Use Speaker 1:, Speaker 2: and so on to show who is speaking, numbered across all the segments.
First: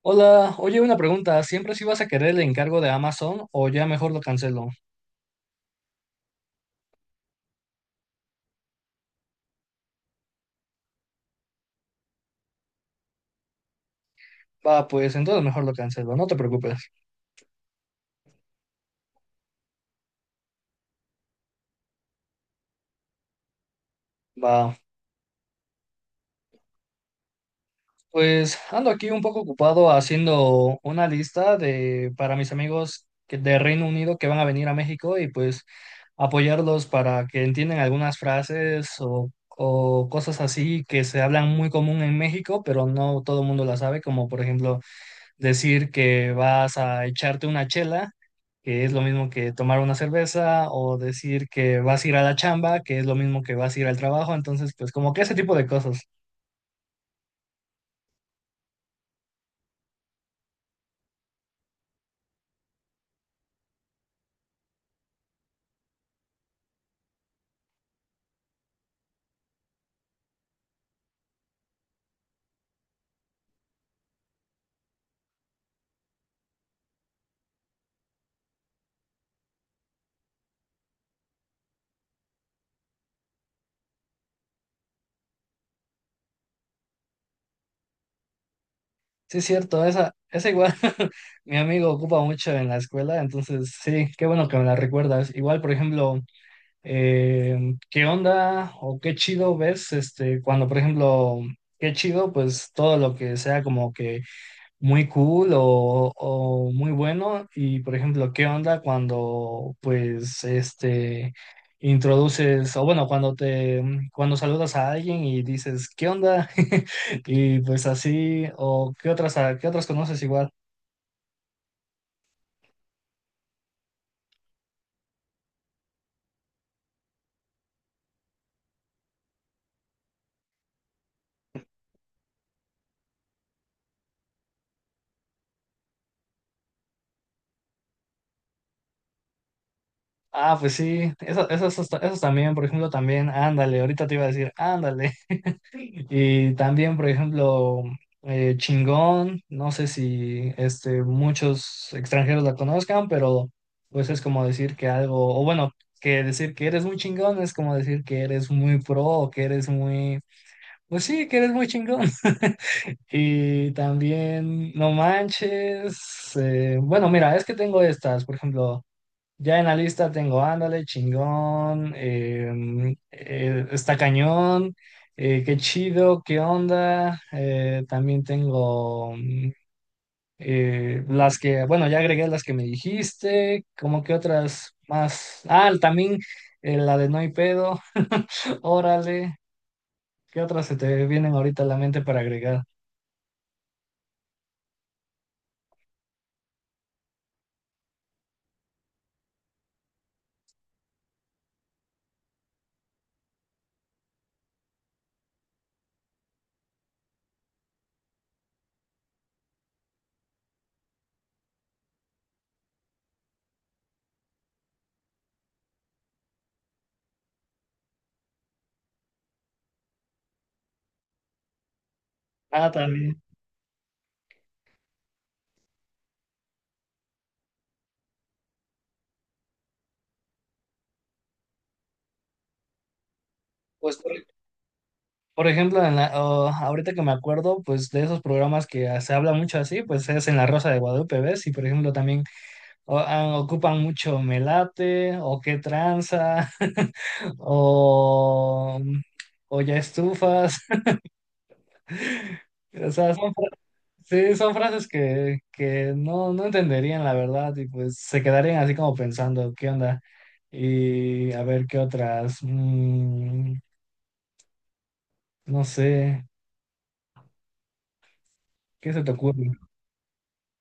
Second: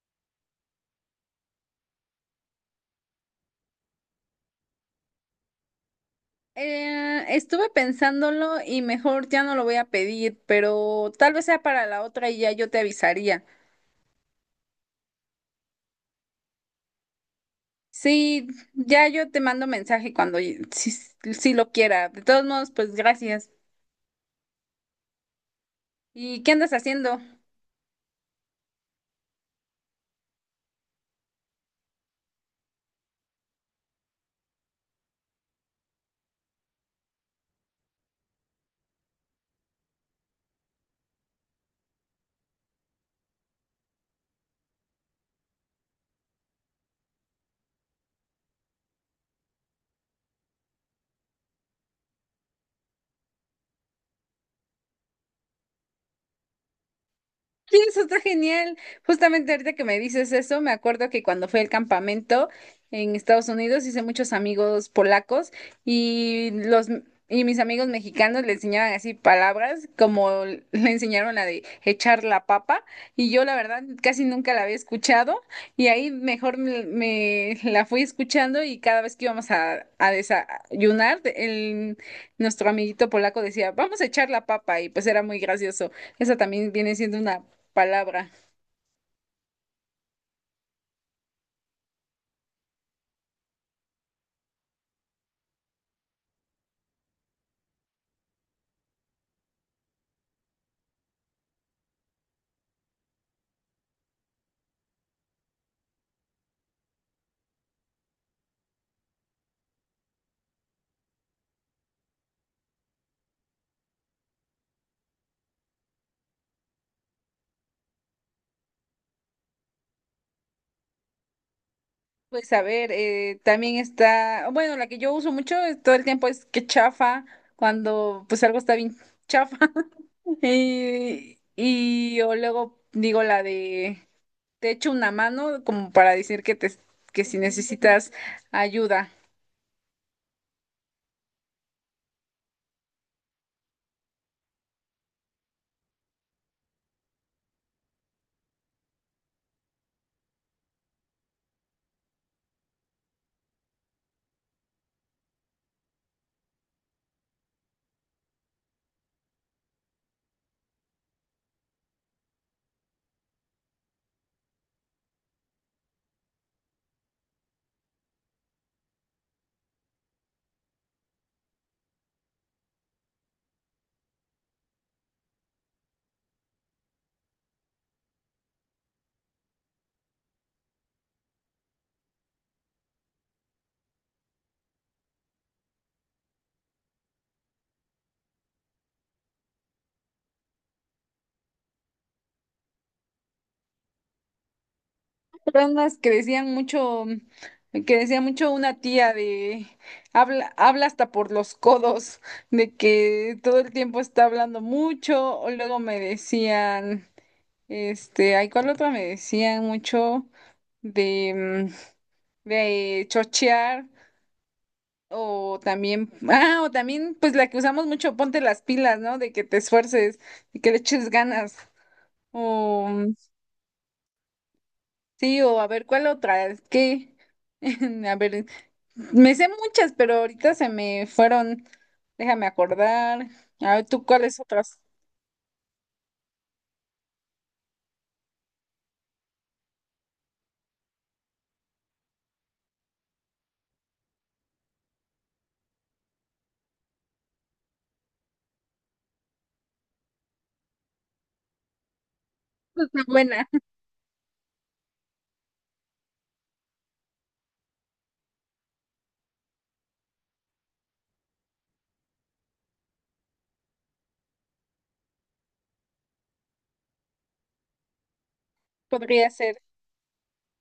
Speaker 1: Hola, oye, una pregunta. ¿Siempre sí vas a querer el encargo de Amazon o ya mejor lo cancelo?
Speaker 2: Estuve pensándolo y mejor ya no lo voy a pedir, pero tal vez sea para la otra y ya yo te avisaría.
Speaker 1: Va, pues entonces mejor lo cancelo, no te preocupes.
Speaker 2: Sí, ya yo te mando mensaje cuando si, si lo quiera. De todos modos, pues gracias.
Speaker 1: Va,
Speaker 2: ¿Y qué andas haciendo?
Speaker 1: pues ando aquí un poco ocupado haciendo una lista de para mis amigos de Reino Unido que van a venir a México y pues apoyarlos para que entiendan algunas frases o cosas así que se hablan muy común en México, pero no todo el mundo las sabe, como por ejemplo decir que vas a echarte una chela, que es lo mismo que tomar una cerveza, o decir que vas a ir a la chamba, que es lo mismo que vas a ir al trabajo. Entonces pues como que ese tipo de cosas.
Speaker 2: Sí, eso está genial. Justamente ahorita que me dices eso, me acuerdo que cuando fui al campamento en Estados Unidos hice muchos amigos polacos y los y mis amigos mexicanos le enseñaban así palabras como le enseñaron la de echar la papa, y yo la verdad casi nunca la había escuchado, y ahí mejor me la fui escuchando y cada vez que íbamos a desayunar nuestro amiguito polaco decía vamos a echar la papa, y pues era muy gracioso. Esa también viene siendo una palabra.
Speaker 1: Sí, es cierto, esa igual mi amigo ocupa mucho en la escuela, entonces sí, qué bueno que me la recuerdas. Igual, por ejemplo, ¿qué onda o qué chido ves este, cuando, por ejemplo, qué chido? Pues todo lo que sea como que muy cool o muy bueno. Y por ejemplo, ¿qué onda cuando pues este introduces, o bueno, cuando te cuando saludas a alguien y dices, ¿qué onda? Y pues así, o qué otras, qué otras conoces igual.
Speaker 2: Pues a ver, también está, bueno, la que yo uso mucho todo el tiempo es que chafa, cuando pues algo está bien chafa. Y yo luego digo la de, te echo una mano, como para decir que si necesitas ayuda.
Speaker 1: Ah, pues sí, eso también, por ejemplo, también, ándale, ahorita te iba a decir, ándale. Y también, por ejemplo, chingón, no sé si este, muchos extranjeros la conozcan, pero pues es como decir que algo, o bueno, que decir que eres muy chingón es como decir que eres muy pro o que eres muy, pues sí, que eres muy chingón. Y también, no manches, bueno, mira, es que tengo estas, por ejemplo. Ya en la lista tengo ándale, chingón, está cañón, qué chido, qué onda. También tengo las que, bueno, ya agregué las que me dijiste, como que otras más. Ah, también la de no hay pedo, órale, ¿qué otras se te vienen ahorita a la mente para agregar?
Speaker 2: Eran unas que decían mucho, que decía mucho una tía de, habla, habla hasta por los codos, de que todo el tiempo está hablando mucho, o luego me decían... Este, hay cuál otra me decían mucho de, de chochear, o también, ah, o también pues la que usamos mucho, ponte las pilas, ¿no? De que te esfuerces y que le eches ganas.
Speaker 1: Ah,
Speaker 2: O mm,
Speaker 1: también.
Speaker 2: sí, o a ver cuál otra, a ver, me sé muchas, pero ahorita se me fueron, déjame acordar. A ver,
Speaker 1: Pues
Speaker 2: ¿tú cuáles otras?
Speaker 1: por ejemplo, en la, oh, ahorita que me acuerdo, pues de esos programas que ah, se habla mucho así, pues es en La Rosa de Guadalupe, ¿ves? Y por ejemplo también oh, ah, ocupan mucho melate o qué tranza o, o ya estufas. O sea,
Speaker 2: Buena.
Speaker 1: sí, son frases que no, no entenderían la verdad, y pues se quedarían así como pensando, ¿qué onda? Y a ver qué otras. No sé, ¿qué se te
Speaker 2: podría
Speaker 1: ocurre?
Speaker 2: ser,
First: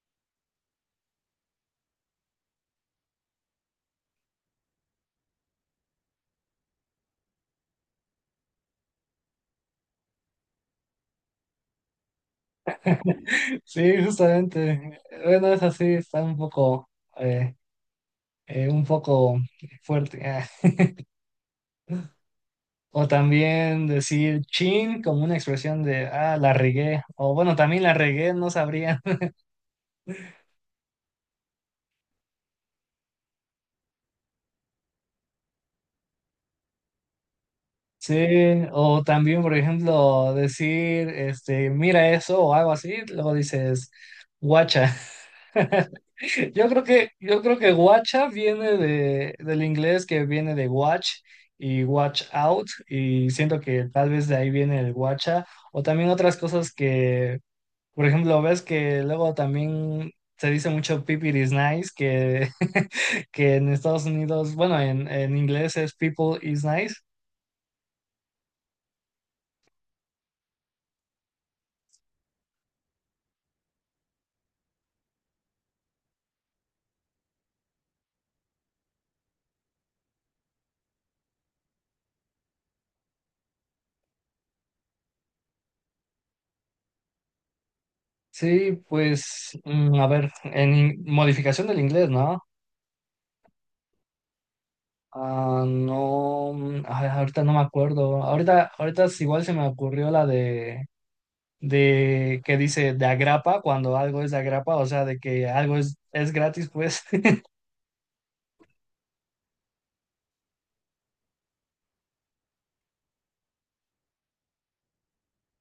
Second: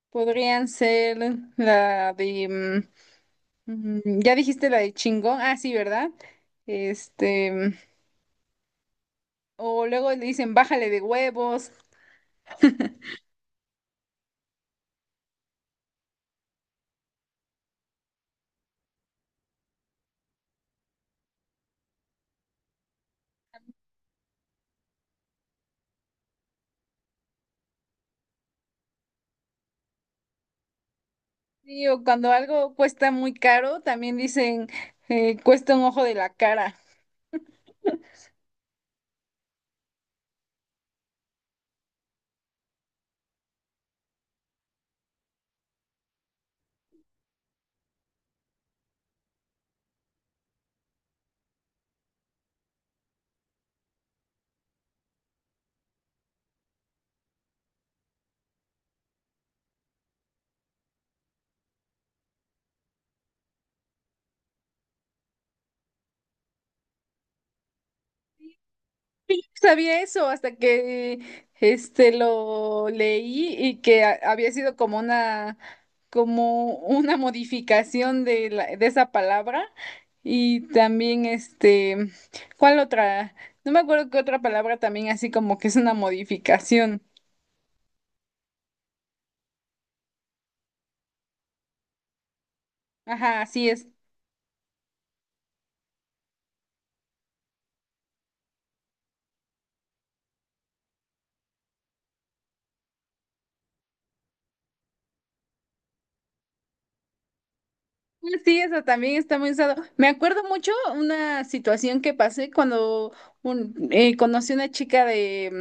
Speaker 2: Podrían ser la de... Ya dijiste la de chingón, ah, sí, ¿verdad? Este, o luego le dicen bájale de huevos.
Speaker 1: Sí, justamente. Bueno, es así, está eh, un poco fuerte. Ah. O también decir chin como una expresión de, ah, la regué. O bueno, también la regué, no sabría.
Speaker 2: Sí, o cuando algo cuesta muy caro, también dicen cuesta un ojo de la cara.
Speaker 1: Sí, o también, por ejemplo, decir, este, mira eso o algo así, luego dices, guacha. Yo creo que guacha viene de, del inglés, que viene de watch y watch out, y siento que tal vez de ahí viene el guacha, o también otras cosas que, por ejemplo, ves que luego también se dice mucho people is nice, que, que en Estados Unidos, bueno, en inglés es people is nice.
Speaker 2: Yo no sabía eso hasta que lo leí, y que había sido como una, como una modificación de esa palabra. Y también ¿cuál otra? No me acuerdo qué otra palabra también así como que es una modificación.
Speaker 1: Sí, pues, a ver, modificación del inglés, ¿no?
Speaker 2: Ajá, así es.
Speaker 1: Ah, no, ay, ahorita no me acuerdo. Ahorita es igual se me ocurrió la de que dice de agrapa, cuando algo es de agrapa, o sea, de que algo es gratis, pues.
Speaker 2: Sí, eso también está muy usado. Me acuerdo mucho una situación que pasé cuando conocí una chica de,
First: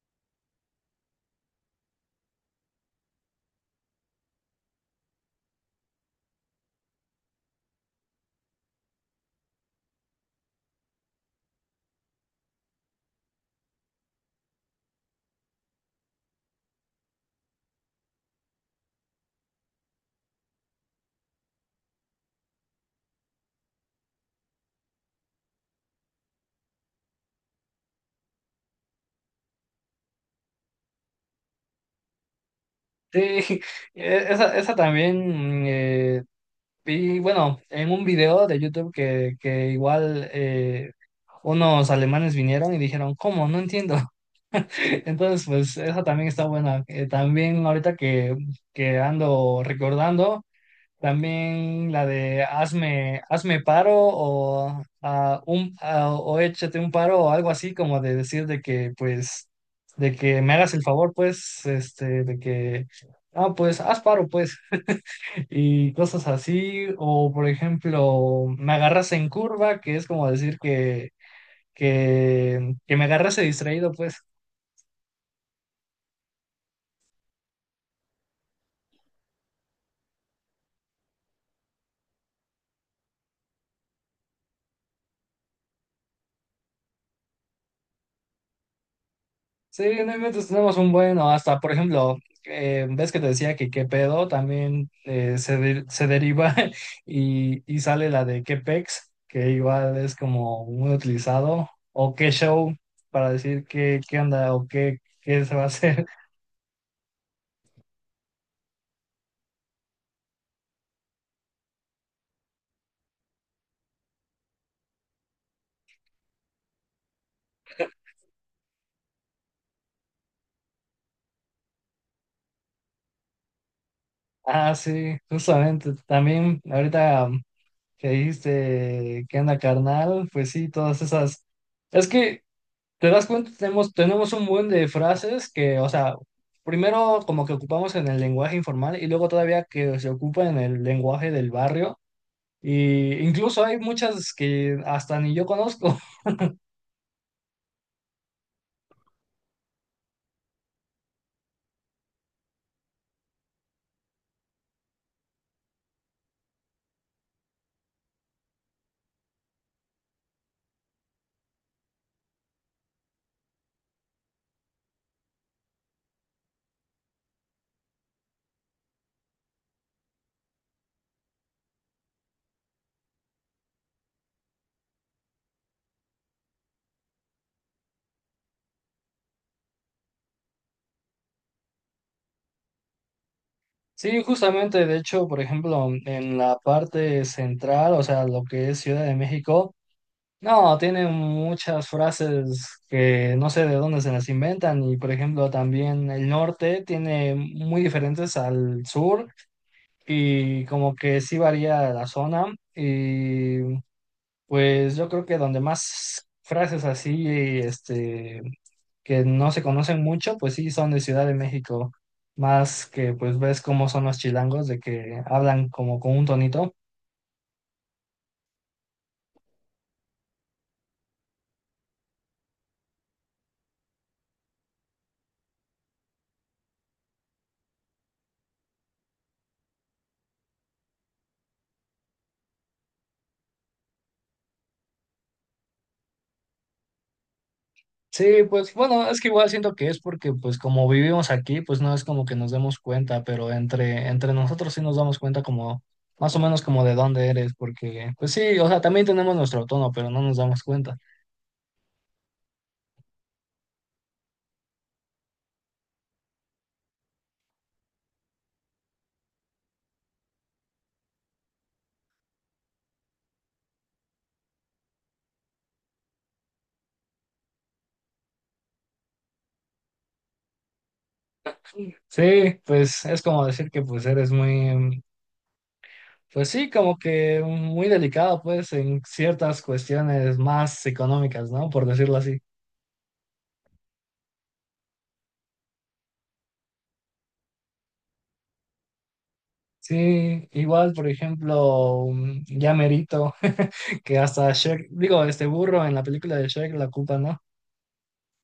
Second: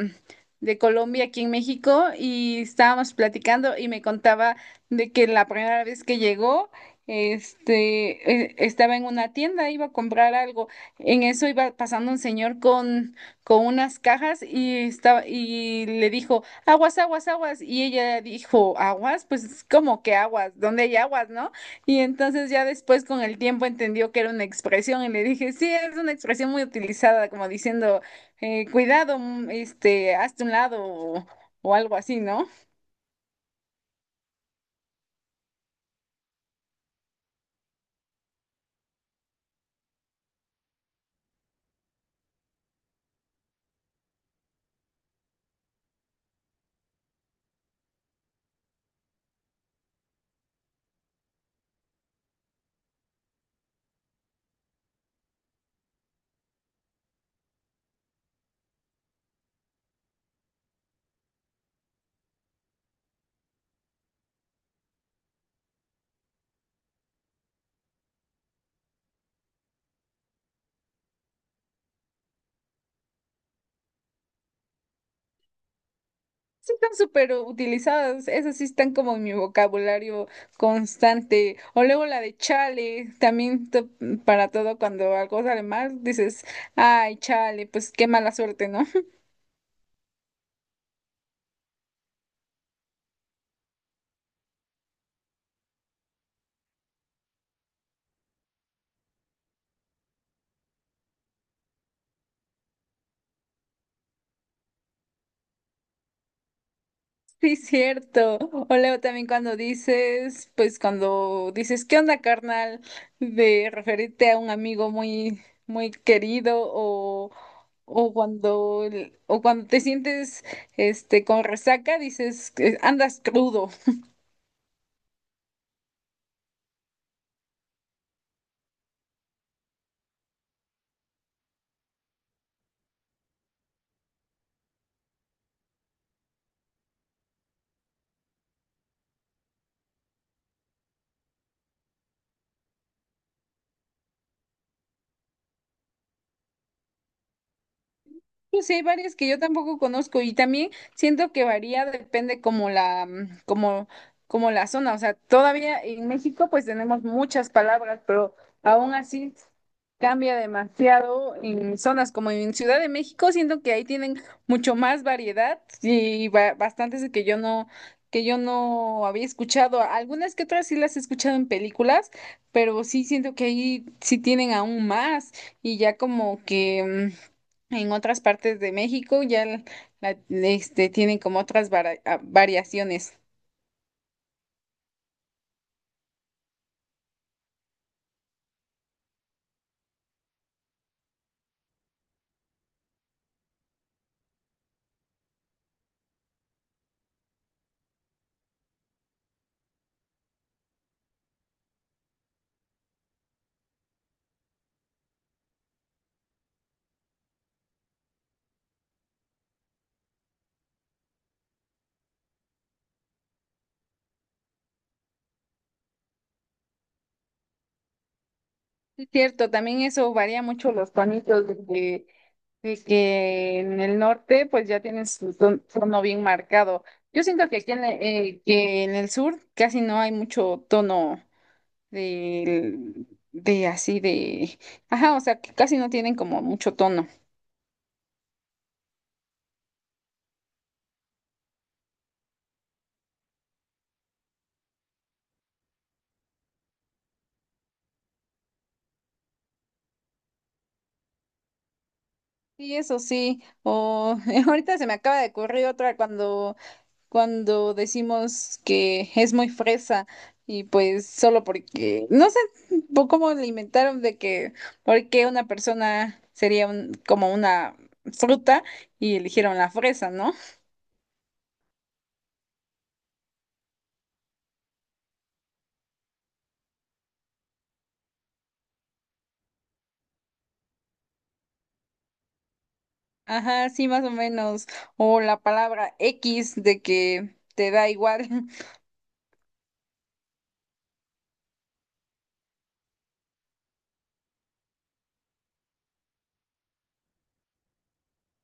Speaker 2: de Colombia aquí en México, y estábamos platicando y me contaba de que la primera vez que llegó, estaba en una tienda, iba a comprar algo. En eso iba pasando un señor con unas cajas y estaba, y le dijo, aguas, aguas, aguas. Y ella dijo, aguas, pues como que aguas, ¿dónde hay aguas, no? Y entonces ya después con el tiempo entendió que era una expresión, y le dije, sí, es una expresión muy utilizada, como diciendo, cuidado, hazte un lado, o algo así, ¿no?
Speaker 1: Sí, esa también vi, bueno, en un video de YouTube que igual unos alemanes vinieron y dijeron, ¿cómo? No entiendo. Entonces, pues esa también está buena. También ahorita que ando recordando. También la de hazme paro, o échate un paro o algo así, como de decir de que, pues, de que me hagas el favor, pues, este, de que, ah, pues, haz paro, pues, y cosas así. O, por ejemplo, me agarras en curva, que es como decir que me agarras distraído, pues.
Speaker 2: Sí, están súper utilizadas, esas sí están como en mi vocabulario constante. O luego la de chale, también para todo, cuando algo sale mal, dices, ay, chale, pues qué mala suerte, ¿no?
Speaker 1: Sí, no inventes, tenemos un bueno, hasta por ejemplo, ves que te decía que qué pedo también se deriva y sale la de qué pex, que igual es como muy utilizado, o qué show para decir qué, qué onda o qué, qué se va a hacer.
Speaker 2: Sí, cierto. O luego también cuando dices, pues cuando dices, ¿qué onda, carnal? De referirte a un amigo muy, muy querido, o cuando, o cuando te sientes, con resaca, dices, que andas crudo.
Speaker 1: Ah, sí, justamente, también ahorita que dijiste qué onda carnal, pues sí, todas esas. Es que ¿te das cuenta? Tenemos un buen de frases que, o sea, primero como que ocupamos en el lenguaje informal y luego todavía que se ocupa en el lenguaje del barrio. Y incluso hay muchas que hasta ni yo conozco.
Speaker 2: Pues sí, hay varias que yo tampoco conozco, y también siento que varía, depende como como la zona. O sea, todavía en México pues tenemos muchas palabras, pero aún así cambia demasiado en zonas como en Ciudad de México. Siento que ahí tienen mucho más variedad, y bastantes que yo no había escuchado. Algunas que otras sí las he escuchado en películas, pero sí siento que ahí sí tienen aún más, y ya como que en otras partes de México ya tienen como otras variaciones.
Speaker 1: Sí, justamente, de hecho, por ejemplo, en la parte central, o sea, lo que es Ciudad de México, no, tiene muchas frases que no sé de dónde se las inventan. Y, por ejemplo, también el norte tiene muy diferentes al sur, y como que sí varía la zona y pues yo creo que donde más frases así este que no se conocen mucho, pues sí son de Ciudad de México, más que pues ves cómo son los chilangos de que hablan como con un tonito.
Speaker 2: Es cierto, también eso varía mucho los tonitos de que en el norte pues ya tienen su tono bien marcado. Yo siento que aquí que en el sur casi no hay mucho tono de, de así de... Ajá, o sea, que casi no tienen como mucho tono.
Speaker 1: Sí, pues bueno, es que igual siento que es porque pues como vivimos aquí, pues no es como que nos demos cuenta, pero entre nosotros sí nos damos cuenta como más o menos como de dónde eres, porque pues sí, o sea, también tenemos nuestro tono, pero no nos damos cuenta.
Speaker 2: Sí, eso sí. O ahorita se me acaba de ocurrir otra cuando... cuando decimos que es muy fresa, y pues solo porque, no sé cómo le inventaron de que, por qué una persona sería como una fruta, y eligieron la fresa, ¿no?
Speaker 1: Sí, pues es como decir que pues eres muy, pues sí, como que muy delicado pues en ciertas cuestiones más económicas, ¿no? Por decirlo así.
Speaker 2: Ajá, sí, más o menos. O la palabra X, de que te da igual.
Speaker 1: Sí, igual, por ejemplo, ya merito, que hasta Shrek, digo, este burro en la película de Shrek la culpa, ¿no?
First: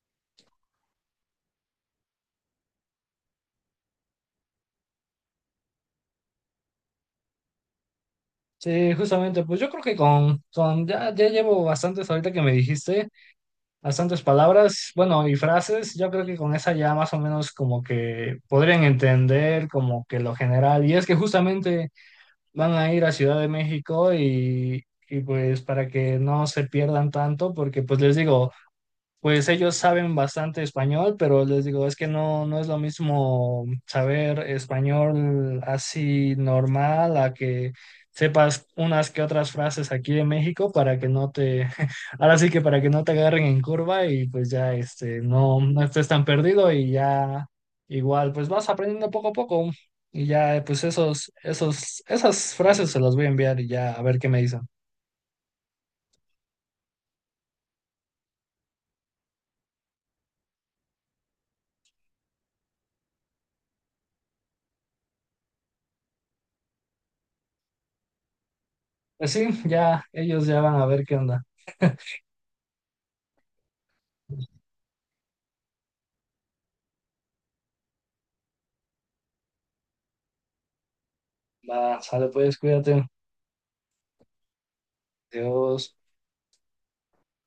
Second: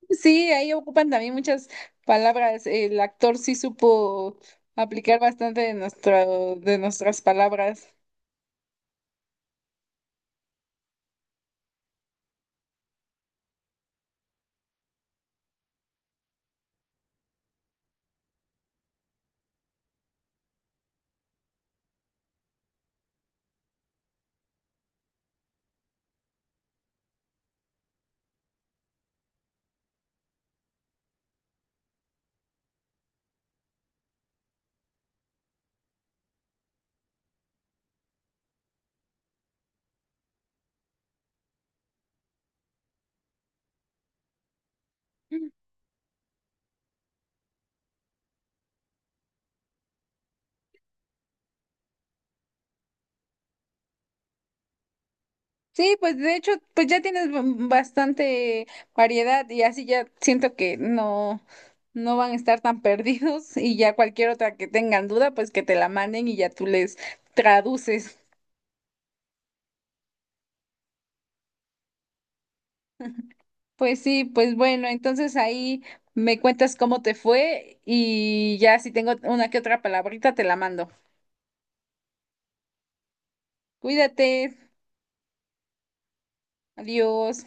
Speaker 2: Sí, ahí ocupan también muchas palabras. El actor sí supo aplicar bastante de nuestro, de nuestras palabras.
Speaker 1: Sí, justamente, pues yo creo que con ya, ya llevo bastantes ahorita que me dijiste, bastantes palabras, bueno, y frases, yo creo que con esa ya más o menos como que podrían entender como que lo general, y es que justamente van a ir a Ciudad de México y pues para que no se pierdan tanto, porque pues les digo, pues ellos saben bastante español, pero les digo, es que no, no es lo mismo saber español así normal a que sepas unas que otras frases aquí de México para que no te, ahora sí que para que no te agarren en curva, y pues ya este, no, no estés tan perdido, y ya igual pues vas aprendiendo poco a poco, y ya pues esas frases se las voy a enviar y ya a ver qué me dicen.
Speaker 2: Sí, pues de hecho, pues ya tienes bastante variedad, y así ya siento que no, no van a estar tan perdidos, y ya cualquier otra que tengan duda, pues que te la manden y ya tú les traduces.
Speaker 1: Pues sí, ya ellos ya van a ver qué onda.
Speaker 2: Pues sí, pues bueno, entonces ahí me cuentas cómo te fue, y ya si tengo una que otra palabrita te la mando.
Speaker 1: Va, sale pues, cuídate.
Speaker 2: Cuídate,
Speaker 1: Dios.
Speaker 2: adiós.